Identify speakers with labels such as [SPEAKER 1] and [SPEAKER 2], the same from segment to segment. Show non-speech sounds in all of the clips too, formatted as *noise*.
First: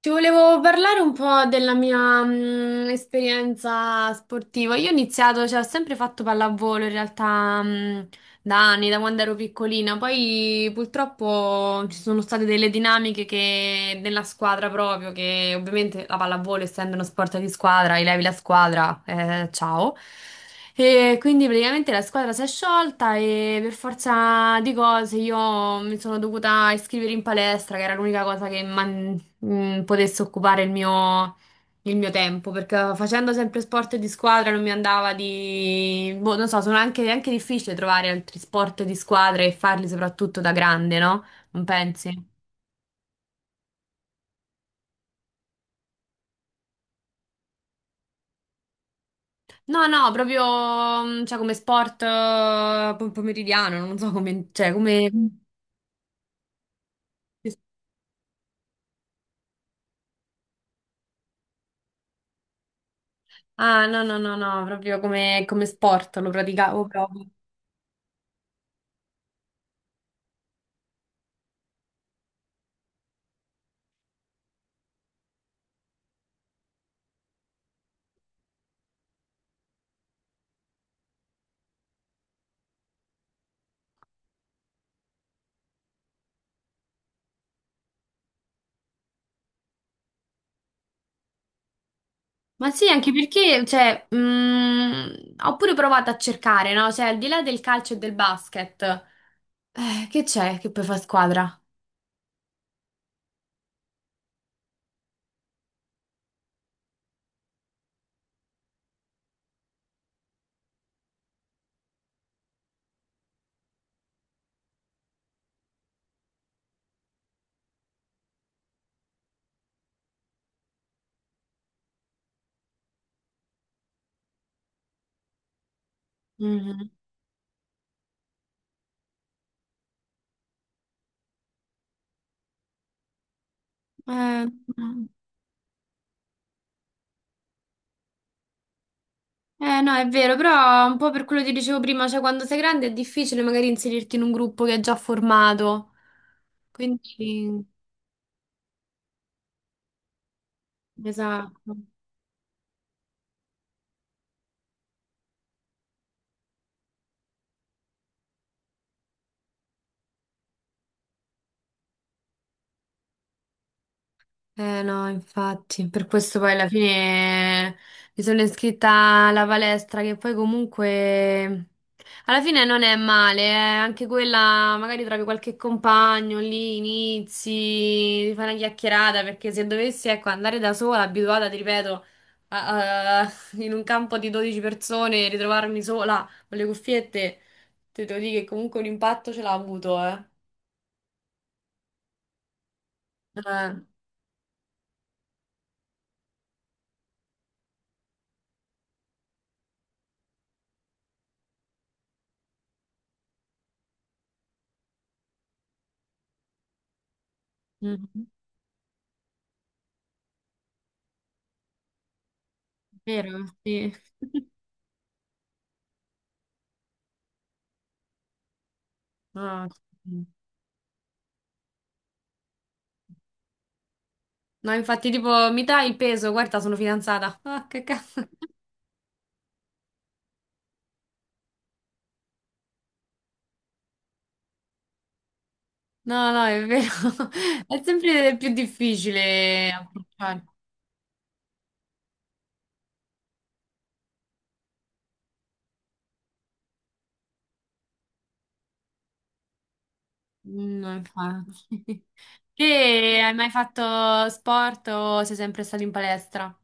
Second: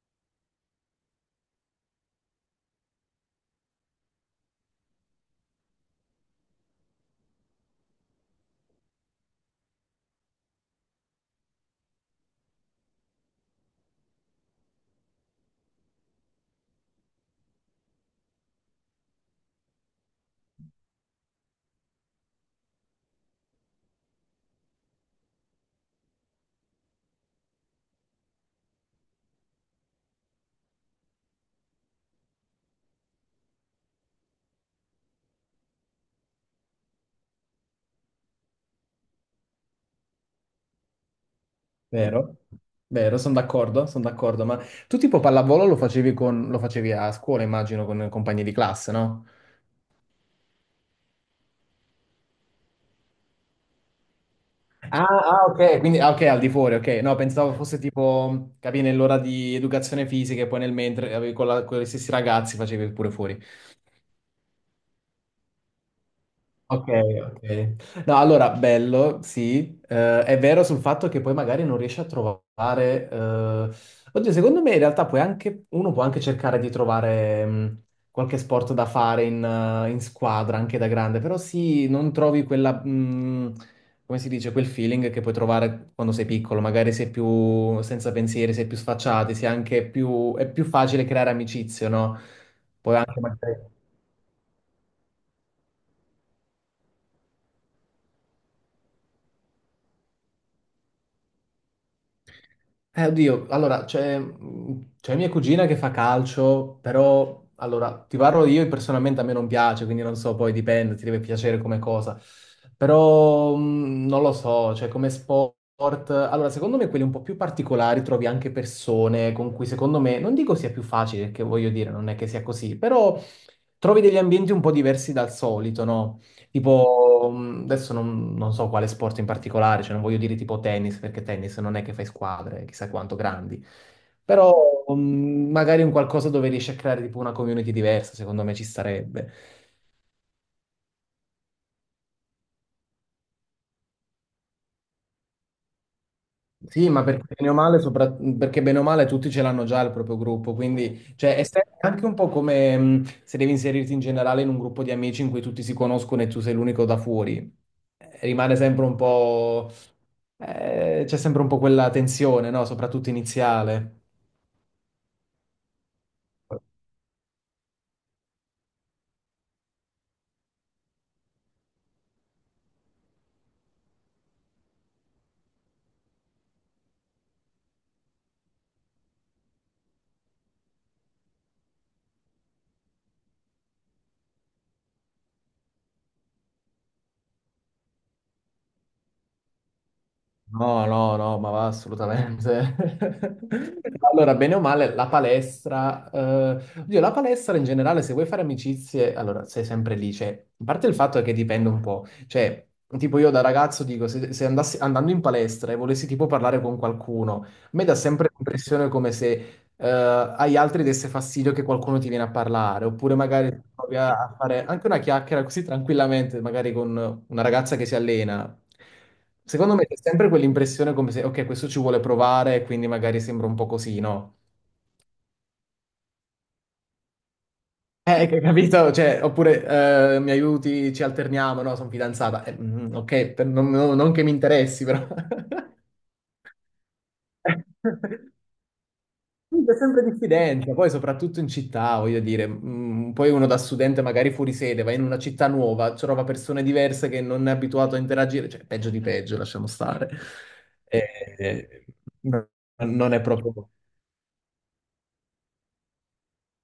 [SPEAKER 1] Ti volevo parlare un po' della mia esperienza sportiva. Io ho iniziato, cioè, ho sempre fatto pallavolo in realtà da anni, da quando ero piccolina. Poi purtroppo ci sono state delle dinamiche che, nella squadra proprio, che ovviamente la pallavolo, essendo uno sport di squadra, levi la squadra, ciao. E quindi praticamente la squadra si è sciolta e per forza di cose io mi sono dovuta iscrivere in palestra, che era l'unica cosa che potesse occupare il mio tempo, perché facendo sempre sport di squadra non mi andava di. Boh, non so, è anche difficile trovare altri sport di squadra e farli soprattutto da grande, no? Non pensi?
[SPEAKER 2] Vero, vero, sono d'accordo, ma tu tipo pallavolo lo facevi, lo facevi a scuola, immagino, con compagni di classe, no?
[SPEAKER 1] No, no, proprio, cioè, come sport pomeridiano, non so come, cioè,
[SPEAKER 2] Ah,
[SPEAKER 1] come.
[SPEAKER 2] ah, ok, quindi ah, ok, al di fuori, ok, no, pensavo fosse tipo, nell'ora di educazione fisica e poi nel mentre avevi con gli stessi ragazzi facevi pure fuori.
[SPEAKER 1] Ah, no, no, no, no, proprio come sport lo praticavo
[SPEAKER 2] Ok,
[SPEAKER 1] proprio.
[SPEAKER 2] ok. No, allora, bello, sì. È vero sul fatto che poi magari non riesci a trovare. Oddio, secondo me in realtà puoi anche... uno può anche cercare di trovare qualche sport da fare in squadra, anche da grande, però sì, non trovi quella. Come si dice, quel feeling che puoi trovare quando sei piccolo, magari sei più senza pensieri, sei più sfacciati, sei anche più... è più facile creare amicizie, no?
[SPEAKER 1] Ma sì, anche
[SPEAKER 2] Anche magari...
[SPEAKER 1] perché, cioè, ho pure provato a cercare, no? Cioè, al di là del calcio e del basket, che c'è che poi fa squadra?
[SPEAKER 2] Oddio, allora, c'è mia cugina che fa calcio, però, allora, ti parlo, io personalmente a me non piace, quindi non so, poi dipende, ti deve piacere come cosa. Però, non lo so, cioè come sport, allora, secondo me quelli un po' più particolari trovi anche persone con cui, secondo me, non dico sia più facile, che voglio dire, non è che sia così, però trovi degli ambienti un po' diversi dal solito, no?
[SPEAKER 1] Mhm.
[SPEAKER 2] Tipo, adesso non so quale sport in particolare, cioè non voglio dire tipo tennis, perché tennis non è che fai squadre, chissà quanto grandi,
[SPEAKER 1] Eh,
[SPEAKER 2] però magari un qualcosa dove riesci a creare tipo una community diversa, secondo me ci starebbe.
[SPEAKER 1] no, è vero, però un po' per quello che dicevo prima, cioè, quando sei grande è difficile magari inserirti in un gruppo che è già formato.
[SPEAKER 2] Sì, ma perché bene o
[SPEAKER 1] Quindi,
[SPEAKER 2] male, perché bene o male tutti ce l'hanno già il proprio gruppo, quindi cioè, è se-
[SPEAKER 1] esatto.
[SPEAKER 2] anche un po' come se devi inserirti in generale in un gruppo di amici in cui tutti si conoscono e tu sei l'unico da fuori. Rimane sempre un po', c'è sempre un po' quella tensione, no? Soprattutto iniziale.
[SPEAKER 1] No, infatti, per questo poi alla fine mi sono iscritta alla palestra che poi comunque alla fine non è male, eh. Anche quella magari trovi qualche compagno lì, inizi, fai una chiacchierata perché se dovessi ecco, andare da sola, abituata, ti ripeto, a- a- *laughs* in un campo di 12 persone, ritrovarmi sola con le cuffiette, te devo dire che comunque un impatto ce l'ha avuto, eh.
[SPEAKER 2] No, no, no, ma va assolutamente. *laughs*
[SPEAKER 1] Eh,
[SPEAKER 2] Allora, bene o male, la palestra in generale, se vuoi fare amicizie, allora sei sempre lì. Cioè, a parte il fatto è che dipende un po'. Cioè, tipo io da ragazzo dico, se andassi andando in palestra e volessi tipo parlare con qualcuno, a me dà
[SPEAKER 1] mm,
[SPEAKER 2] sempre l'impressione come se eh, agli altri desse fastidio che qualcuno ti viene a parlare, oppure
[SPEAKER 1] Vero,
[SPEAKER 2] magari
[SPEAKER 1] sì.
[SPEAKER 2] provi a
[SPEAKER 1] *laughs*
[SPEAKER 2] fare anche una chiacchiera così tranquillamente, magari con una ragazza che si allena.
[SPEAKER 1] Ah,
[SPEAKER 2] Secondo me c'è
[SPEAKER 1] sì.
[SPEAKER 2] sempre quell'impressione come se, ok, questo ci vuole provare, quindi magari sembra un po' così, no?
[SPEAKER 1] No, infatti, tipo, mi dai il peso, guarda, sono fidanzata. Ah, che cazzo.
[SPEAKER 2] Capito? Cioè, oppure mi aiuti, ci alterniamo, no? Sono fidanzata. Ok, non che mi interessi, però.
[SPEAKER 1] No, no, è vero. *laughs* È sempre
[SPEAKER 2] *laughs*
[SPEAKER 1] più difficile
[SPEAKER 2] Comunque è sempre
[SPEAKER 1] approcciare.
[SPEAKER 2] diffidenza, poi soprattutto in città, voglio dire, poi uno da studente magari fuori sede va in una città nuova, trova persone diverse che non è abituato a interagire, cioè peggio di peggio, lasciamo stare.
[SPEAKER 1] Mm, no,
[SPEAKER 2] Eh,
[SPEAKER 1] infatti.
[SPEAKER 2] eh,
[SPEAKER 1] *laughs*
[SPEAKER 2] Non
[SPEAKER 1] Te
[SPEAKER 2] è
[SPEAKER 1] hai mai
[SPEAKER 2] proprio...
[SPEAKER 1] fatto sport o sei sempre stato in palestra?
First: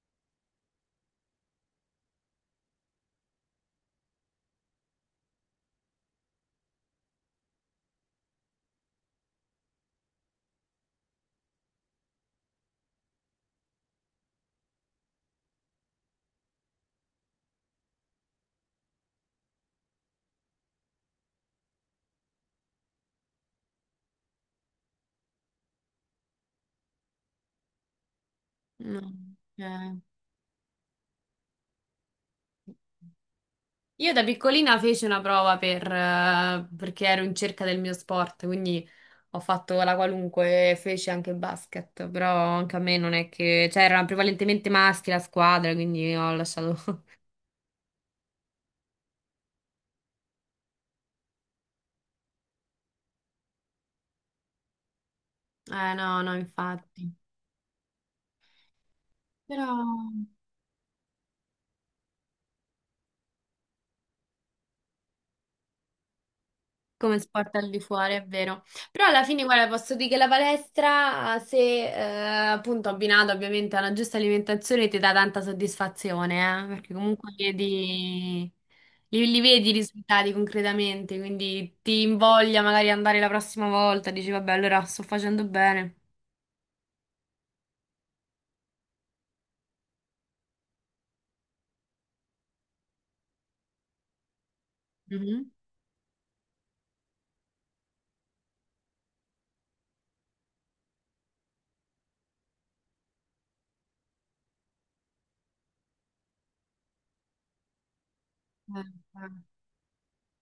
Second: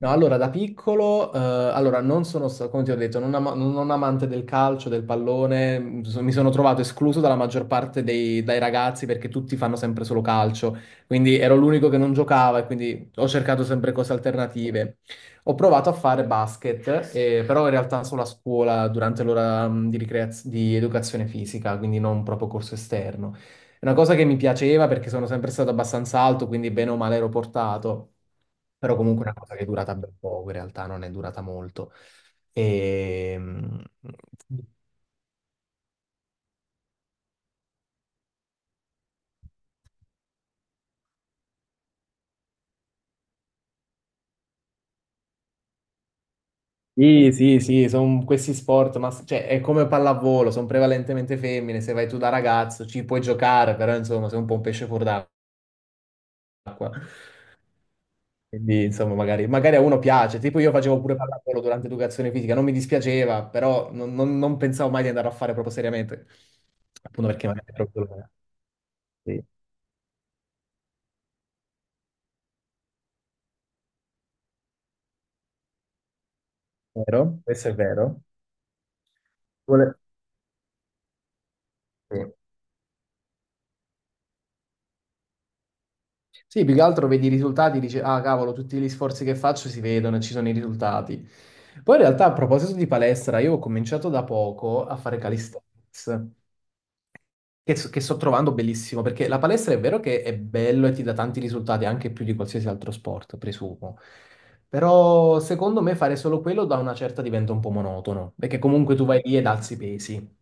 [SPEAKER 2] No, allora da piccolo, allora non come ti ho detto, non amante del calcio, del pallone, mi sono trovato escluso dalla maggior parte dai ragazzi perché tutti fanno sempre solo calcio, quindi ero l'unico che non giocava e quindi ho cercato sempre cose alternative. Ho provato a fare basket, però in realtà solo a scuola durante l'ora di educazione fisica, quindi non proprio corso esterno. È una cosa che mi piaceva perché sono sempre stato abbastanza alto, quindi bene o male ero portato, però
[SPEAKER 1] No.
[SPEAKER 2] comunque è una cosa che è durata
[SPEAKER 1] Ok.
[SPEAKER 2] ben poco, in realtà non è durata molto. Ehm,
[SPEAKER 1] Io da piccolina feci una prova per, perché ero in cerca del mio sport, quindi ho fatto la qualunque, e feci anche basket, però anche a me non è che, cioè erano prevalentemente maschi la squadra, quindi ho lasciato. *laughs*
[SPEAKER 2] Sì, sì, sì, sono questi sport, ma cioè, è come pallavolo, sono prevalentemente femmine, se vai tu da ragazzo ci puoi giocare, però insomma sei un po' un pesce fuor d'acqua,
[SPEAKER 1] No, no, infatti.
[SPEAKER 2] quindi insomma magari,
[SPEAKER 1] Però
[SPEAKER 2] magari a uno piace, tipo io facevo pure pallavolo durante educazione fisica, non mi dispiaceva, però non pensavo mai di andare a fare proprio seriamente,
[SPEAKER 1] come
[SPEAKER 2] appunto perché
[SPEAKER 1] sport
[SPEAKER 2] magari
[SPEAKER 1] al di
[SPEAKER 2] ero più
[SPEAKER 1] fuori, è
[SPEAKER 2] giovane.
[SPEAKER 1] vero. Però alla fine,
[SPEAKER 2] Sì,
[SPEAKER 1] guarda, posso dire che la palestra, se appunto abbinata ovviamente a una giusta alimentazione, ti dà tanta soddisfazione, perché comunque
[SPEAKER 2] vero, questo è vero.
[SPEAKER 1] chiedi. Li vedi i
[SPEAKER 2] Vuole-
[SPEAKER 1] risultati concretamente, quindi ti
[SPEAKER 2] Sì.
[SPEAKER 1] invoglia magari andare la prossima volta, dici vabbè, allora sto facendo bene.
[SPEAKER 2] Sì, più che altro vedi i risultati, dici, ah cavolo, tutti gli sforzi che faccio si vedono e ci sono i risultati. Poi in realtà a proposito di palestra, io ho cominciato da poco a fare
[SPEAKER 1] Mhm.
[SPEAKER 2] calisthenics. Che sto trovando bellissimo, perché la palestra è vero che è bello e ti dà tanti risultati, anche più di qualsiasi altro sport, presumo. Però secondo me fare solo quello, da una certa diventa un po' monotono, perché comunque tu vai lì ed
[SPEAKER 1] Eh,
[SPEAKER 2] alzi i pesi,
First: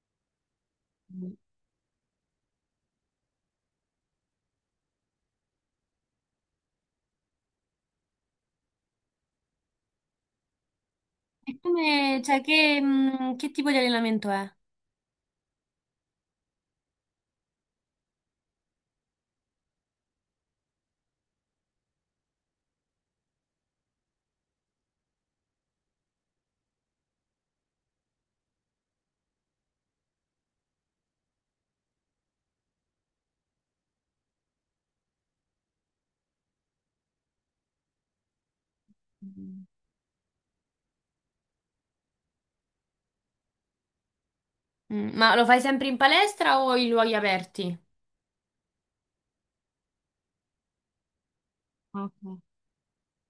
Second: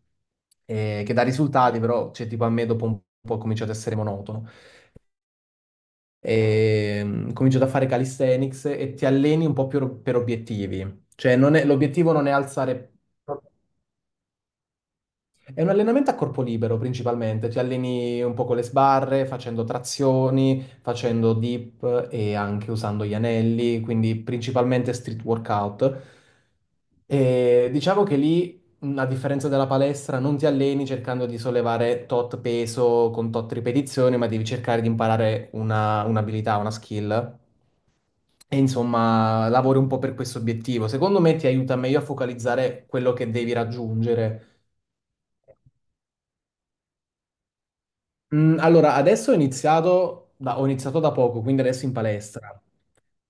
[SPEAKER 2] eh, che dà
[SPEAKER 1] eh.
[SPEAKER 2] risultati, però cioè, tipo a me dopo un po' è cominciato ad essere monotono. Comincio a fare calisthenics e ti alleni un po' più per obiettivi. Cioè non
[SPEAKER 1] E
[SPEAKER 2] è- l'obiettivo
[SPEAKER 1] come,
[SPEAKER 2] non è
[SPEAKER 1] cioè, che,
[SPEAKER 2] alzare.
[SPEAKER 1] mm, che tipo di allenamento è?
[SPEAKER 2] È un allenamento a corpo libero principalmente, ti alleni un po' con le sbarre, facendo trazioni, facendo dip e anche usando gli anelli, quindi principalmente street workout. E diciamo che lì, a differenza della palestra, non ti alleni cercando di sollevare tot peso con tot ripetizioni, ma devi cercare di imparare un'abilità, una skill. E insomma,
[SPEAKER 1] Mm.
[SPEAKER 2] lavori un po' per questo obiettivo. Secondo me ti aiuta meglio a focalizzare quello che devi raggiungere.
[SPEAKER 1] Mm, ma lo fai sempre in palestra o in luoghi aperti?
[SPEAKER 2] Allora, adesso ho iniziato da poco, quindi adesso in
[SPEAKER 1] Ok.
[SPEAKER 2] palestra.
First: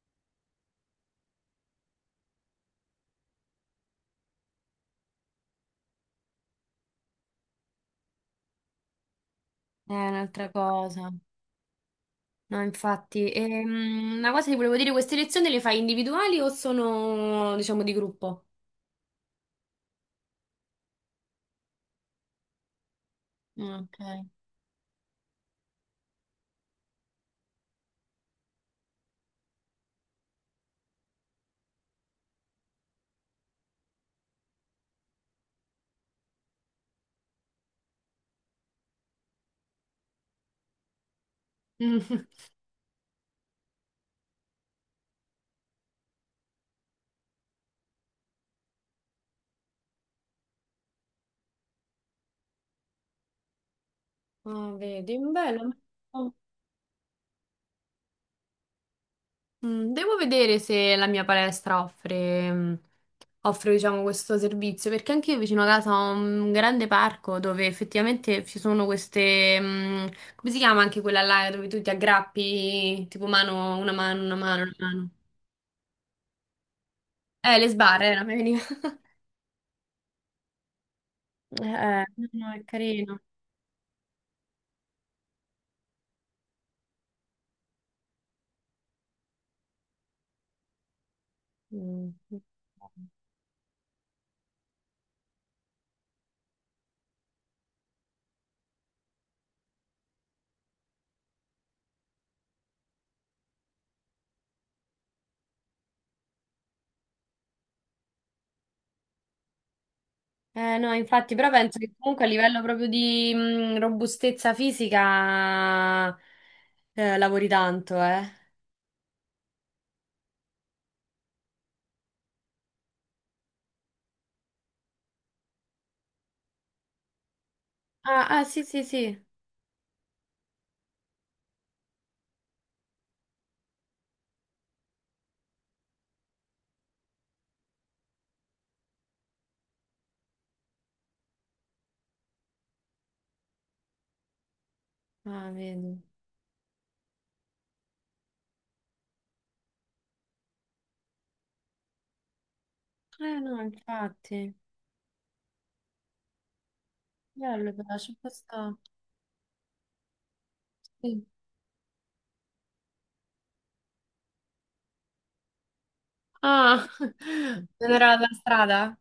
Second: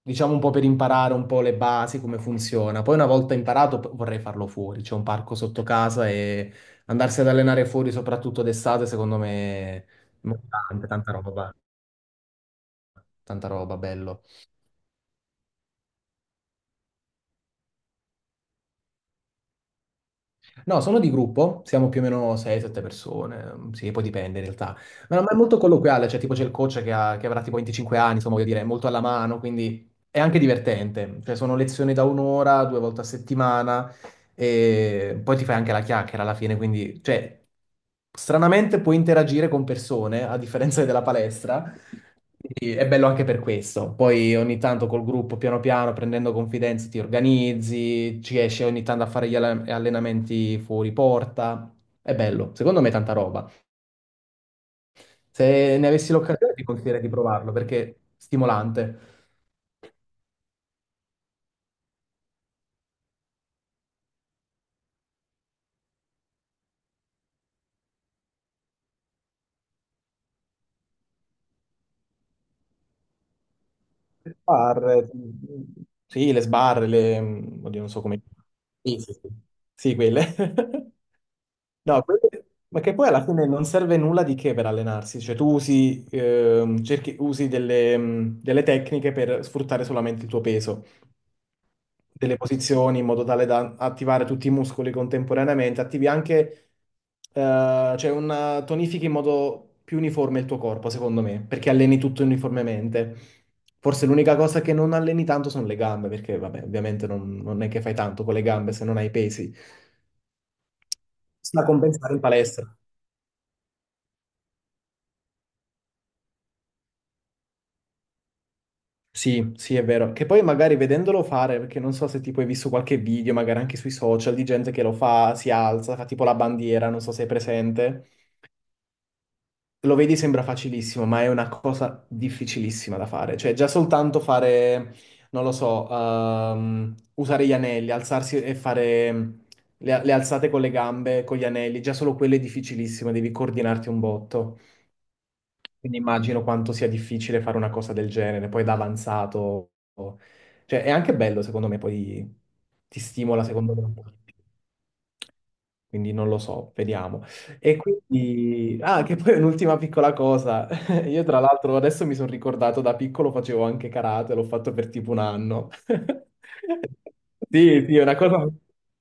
[SPEAKER 2] Diciamo un po' per imparare un po' le basi, come funziona. Poi una volta vorrei farlo fuori. C'è un parco sotto casa e andarsi ad allenare fuori, soprattutto d'estate, secondo me,
[SPEAKER 1] È un'altra
[SPEAKER 2] tanta
[SPEAKER 1] cosa.
[SPEAKER 2] roba,
[SPEAKER 1] No, infatti,
[SPEAKER 2] tanta roba, bello.
[SPEAKER 1] una cosa ti volevo dire, queste lezioni le fai individuali o sono, diciamo, di gruppo?
[SPEAKER 2] No, sono di gruppo, siamo più o meno 6-7 persone, sì,
[SPEAKER 1] Ok.
[SPEAKER 2] poi dipende in realtà. Ma, no, ma è molto colloquiale, cioè tipo c'è il coach che avrà tipo 25 anni, insomma, voglio dire, è molto alla mano, quindi è anche divertente. Cioè sono lezioni da 1 ora, 2 volte a settimana, e poi ti fai anche la chiacchiera alla fine, quindi, cioè, stranamente puoi interagire con persone, a differenza della palestra.
[SPEAKER 1] *laughs*
[SPEAKER 2] Quindi è bello anche per questo. Poi ogni tanto col gruppo, piano piano, prendendo confidenza, ti organizzi, ci esci ogni tanto a fare allenamenti fuori porta. È bello, secondo me è tanta roba.
[SPEAKER 1] Ah, vedi, bello.
[SPEAKER 2] Se ne avessi l'occasione ti consiglierei di provarlo perché è stimolante.
[SPEAKER 1] Mm, devo vedere se la mia palestra offre, offre, diciamo, questo servizio, perché anche io vicino a casa ho un grande parco dove effettivamente ci sono queste, come si chiama anche quella là dove tu ti aggrappi, tipo mano, una mano,
[SPEAKER 2] Le
[SPEAKER 1] una mano, una
[SPEAKER 2] sbarre,
[SPEAKER 1] mano.
[SPEAKER 2] sì, le sbarre,
[SPEAKER 1] Le
[SPEAKER 2] oddio, non so
[SPEAKER 1] sbarre,
[SPEAKER 2] come...
[SPEAKER 1] non mi veniva.
[SPEAKER 2] Sì,
[SPEAKER 1] *laughs*
[SPEAKER 2] sì, sì. Sì, quelle. *laughs* No,
[SPEAKER 1] No, no, è
[SPEAKER 2] ma che poi
[SPEAKER 1] carino.
[SPEAKER 2] alla fine non serve nulla di che per allenarsi, cioè tu usi, usi delle tecniche per sfruttare solamente il tuo peso,
[SPEAKER 1] Mm.
[SPEAKER 2] delle posizioni in modo tale da attivare tutti i muscoli contemporaneamente, attivi anche, cioè una, tonifichi in modo più uniforme il tuo corpo, secondo me, perché alleni tutto uniformemente. Forse l'unica cosa che non alleni tanto sono le gambe, perché vabbè, ovviamente non è che fai tanto con le gambe se non hai pesi.
[SPEAKER 1] No, infatti, però
[SPEAKER 2] Sta a
[SPEAKER 1] penso che
[SPEAKER 2] compensare in
[SPEAKER 1] comunque a livello
[SPEAKER 2] palestra.
[SPEAKER 1] proprio di, robustezza fisica, lavori tanto, eh.
[SPEAKER 2] Sì, sì, è vero. Che poi magari vedendolo fare, perché non so se tipo hai visto qualche video, magari anche sui social, di gente che lo fa, si alza, fa tipo la bandiera, non so se è presente.
[SPEAKER 1] Ah, ah, sì, sì, sì.
[SPEAKER 2] Lo vedi, sembra facilissimo, ma è una cosa difficilissima da fare. Cioè, già soltanto fare, non lo so, usare gli anelli, alzarsi e fare le alzate con le gambe, con gli anelli, già solo quello è difficilissimo, devi coordinarti un botto.
[SPEAKER 1] Ah,
[SPEAKER 2] Quindi
[SPEAKER 1] vedi.
[SPEAKER 2] immagino quanto sia difficile fare una cosa del genere, poi da avanzato. Cioè, è anche bello, secondo me, poi ti stimola,
[SPEAKER 1] No,
[SPEAKER 2] secondo me.
[SPEAKER 1] infatti.
[SPEAKER 2] Quindi non lo so, vediamo.
[SPEAKER 1] Bello,
[SPEAKER 2] E
[SPEAKER 1] però c'è questa.
[SPEAKER 2] che poi un'ultima piccola cosa. *laughs* Io
[SPEAKER 1] Sì.
[SPEAKER 2] tra l'altro adesso mi sono ricordato, da piccolo facevo anche karate, l'ho fatto per tipo un anno.
[SPEAKER 1] Ah,
[SPEAKER 2] *laughs*
[SPEAKER 1] *laughs*
[SPEAKER 2] Sì,
[SPEAKER 1] non
[SPEAKER 2] sì, è
[SPEAKER 1] era la
[SPEAKER 2] una
[SPEAKER 1] tua
[SPEAKER 2] cosa...
[SPEAKER 1] strada?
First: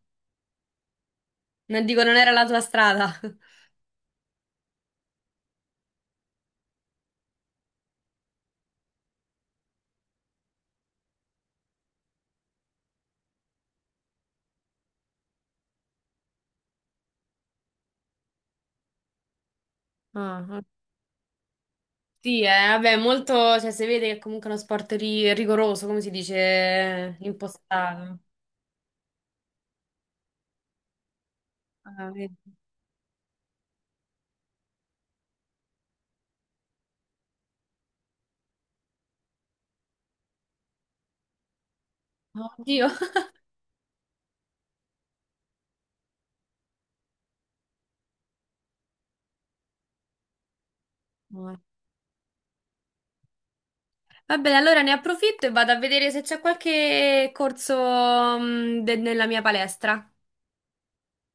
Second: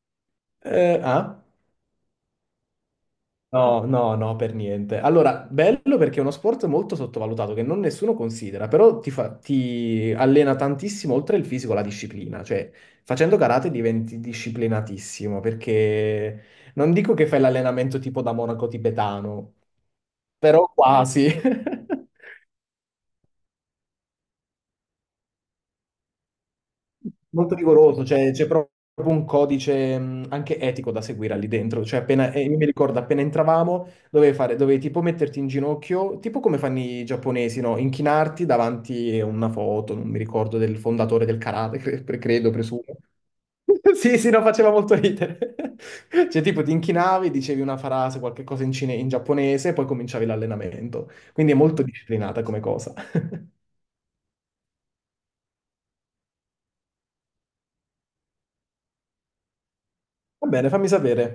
[SPEAKER 2] Ah?
[SPEAKER 1] Non dico, non era la tua strada. *laughs*
[SPEAKER 2] No, no, no, per niente. Allora, bello perché è uno sport molto sottovalutato che non nessuno considera, però ti allena tantissimo oltre il fisico la disciplina, cioè facendo karate diventi disciplinatissimo perché non dico che fai l'allenamento tipo da monaco tibetano,
[SPEAKER 1] Ah, ah.
[SPEAKER 2] però quasi. *laughs*
[SPEAKER 1] Sì, vabbè, molto. Cioè, si vede che è comunque uno sport rigoroso, come si dice,
[SPEAKER 2] Molto rigoroso,
[SPEAKER 1] impostato.
[SPEAKER 2] cioè c'è proprio un codice anche etico da seguire lì dentro. Cioè,
[SPEAKER 1] Ah, vedi.
[SPEAKER 2] io mi ricordo, appena entravamo, dovevi fare, dovevi tipo metterti in ginocchio, tipo come fanno i giapponesi, no? Inchinarti davanti a una foto, non mi ricordo, del fondatore del karate, credo, presumo.
[SPEAKER 1] Oddio.
[SPEAKER 2] *laughs*
[SPEAKER 1] *laughs*
[SPEAKER 2] Sì, sì, no, faceva molto ridere. *laughs* Cioè, tipo, ti inchinavi, dicevi una frase, qualche cosa in giapponese, e poi cominciavi l'allenamento. Quindi è
[SPEAKER 1] Ah.
[SPEAKER 2] molto disciplinata come cosa. *laughs*
[SPEAKER 1] Va bene, allora ne approfitto e vado a vedere se c'è qualche corso, nella mia palestra.
[SPEAKER 2] Va bene, fammi sapere.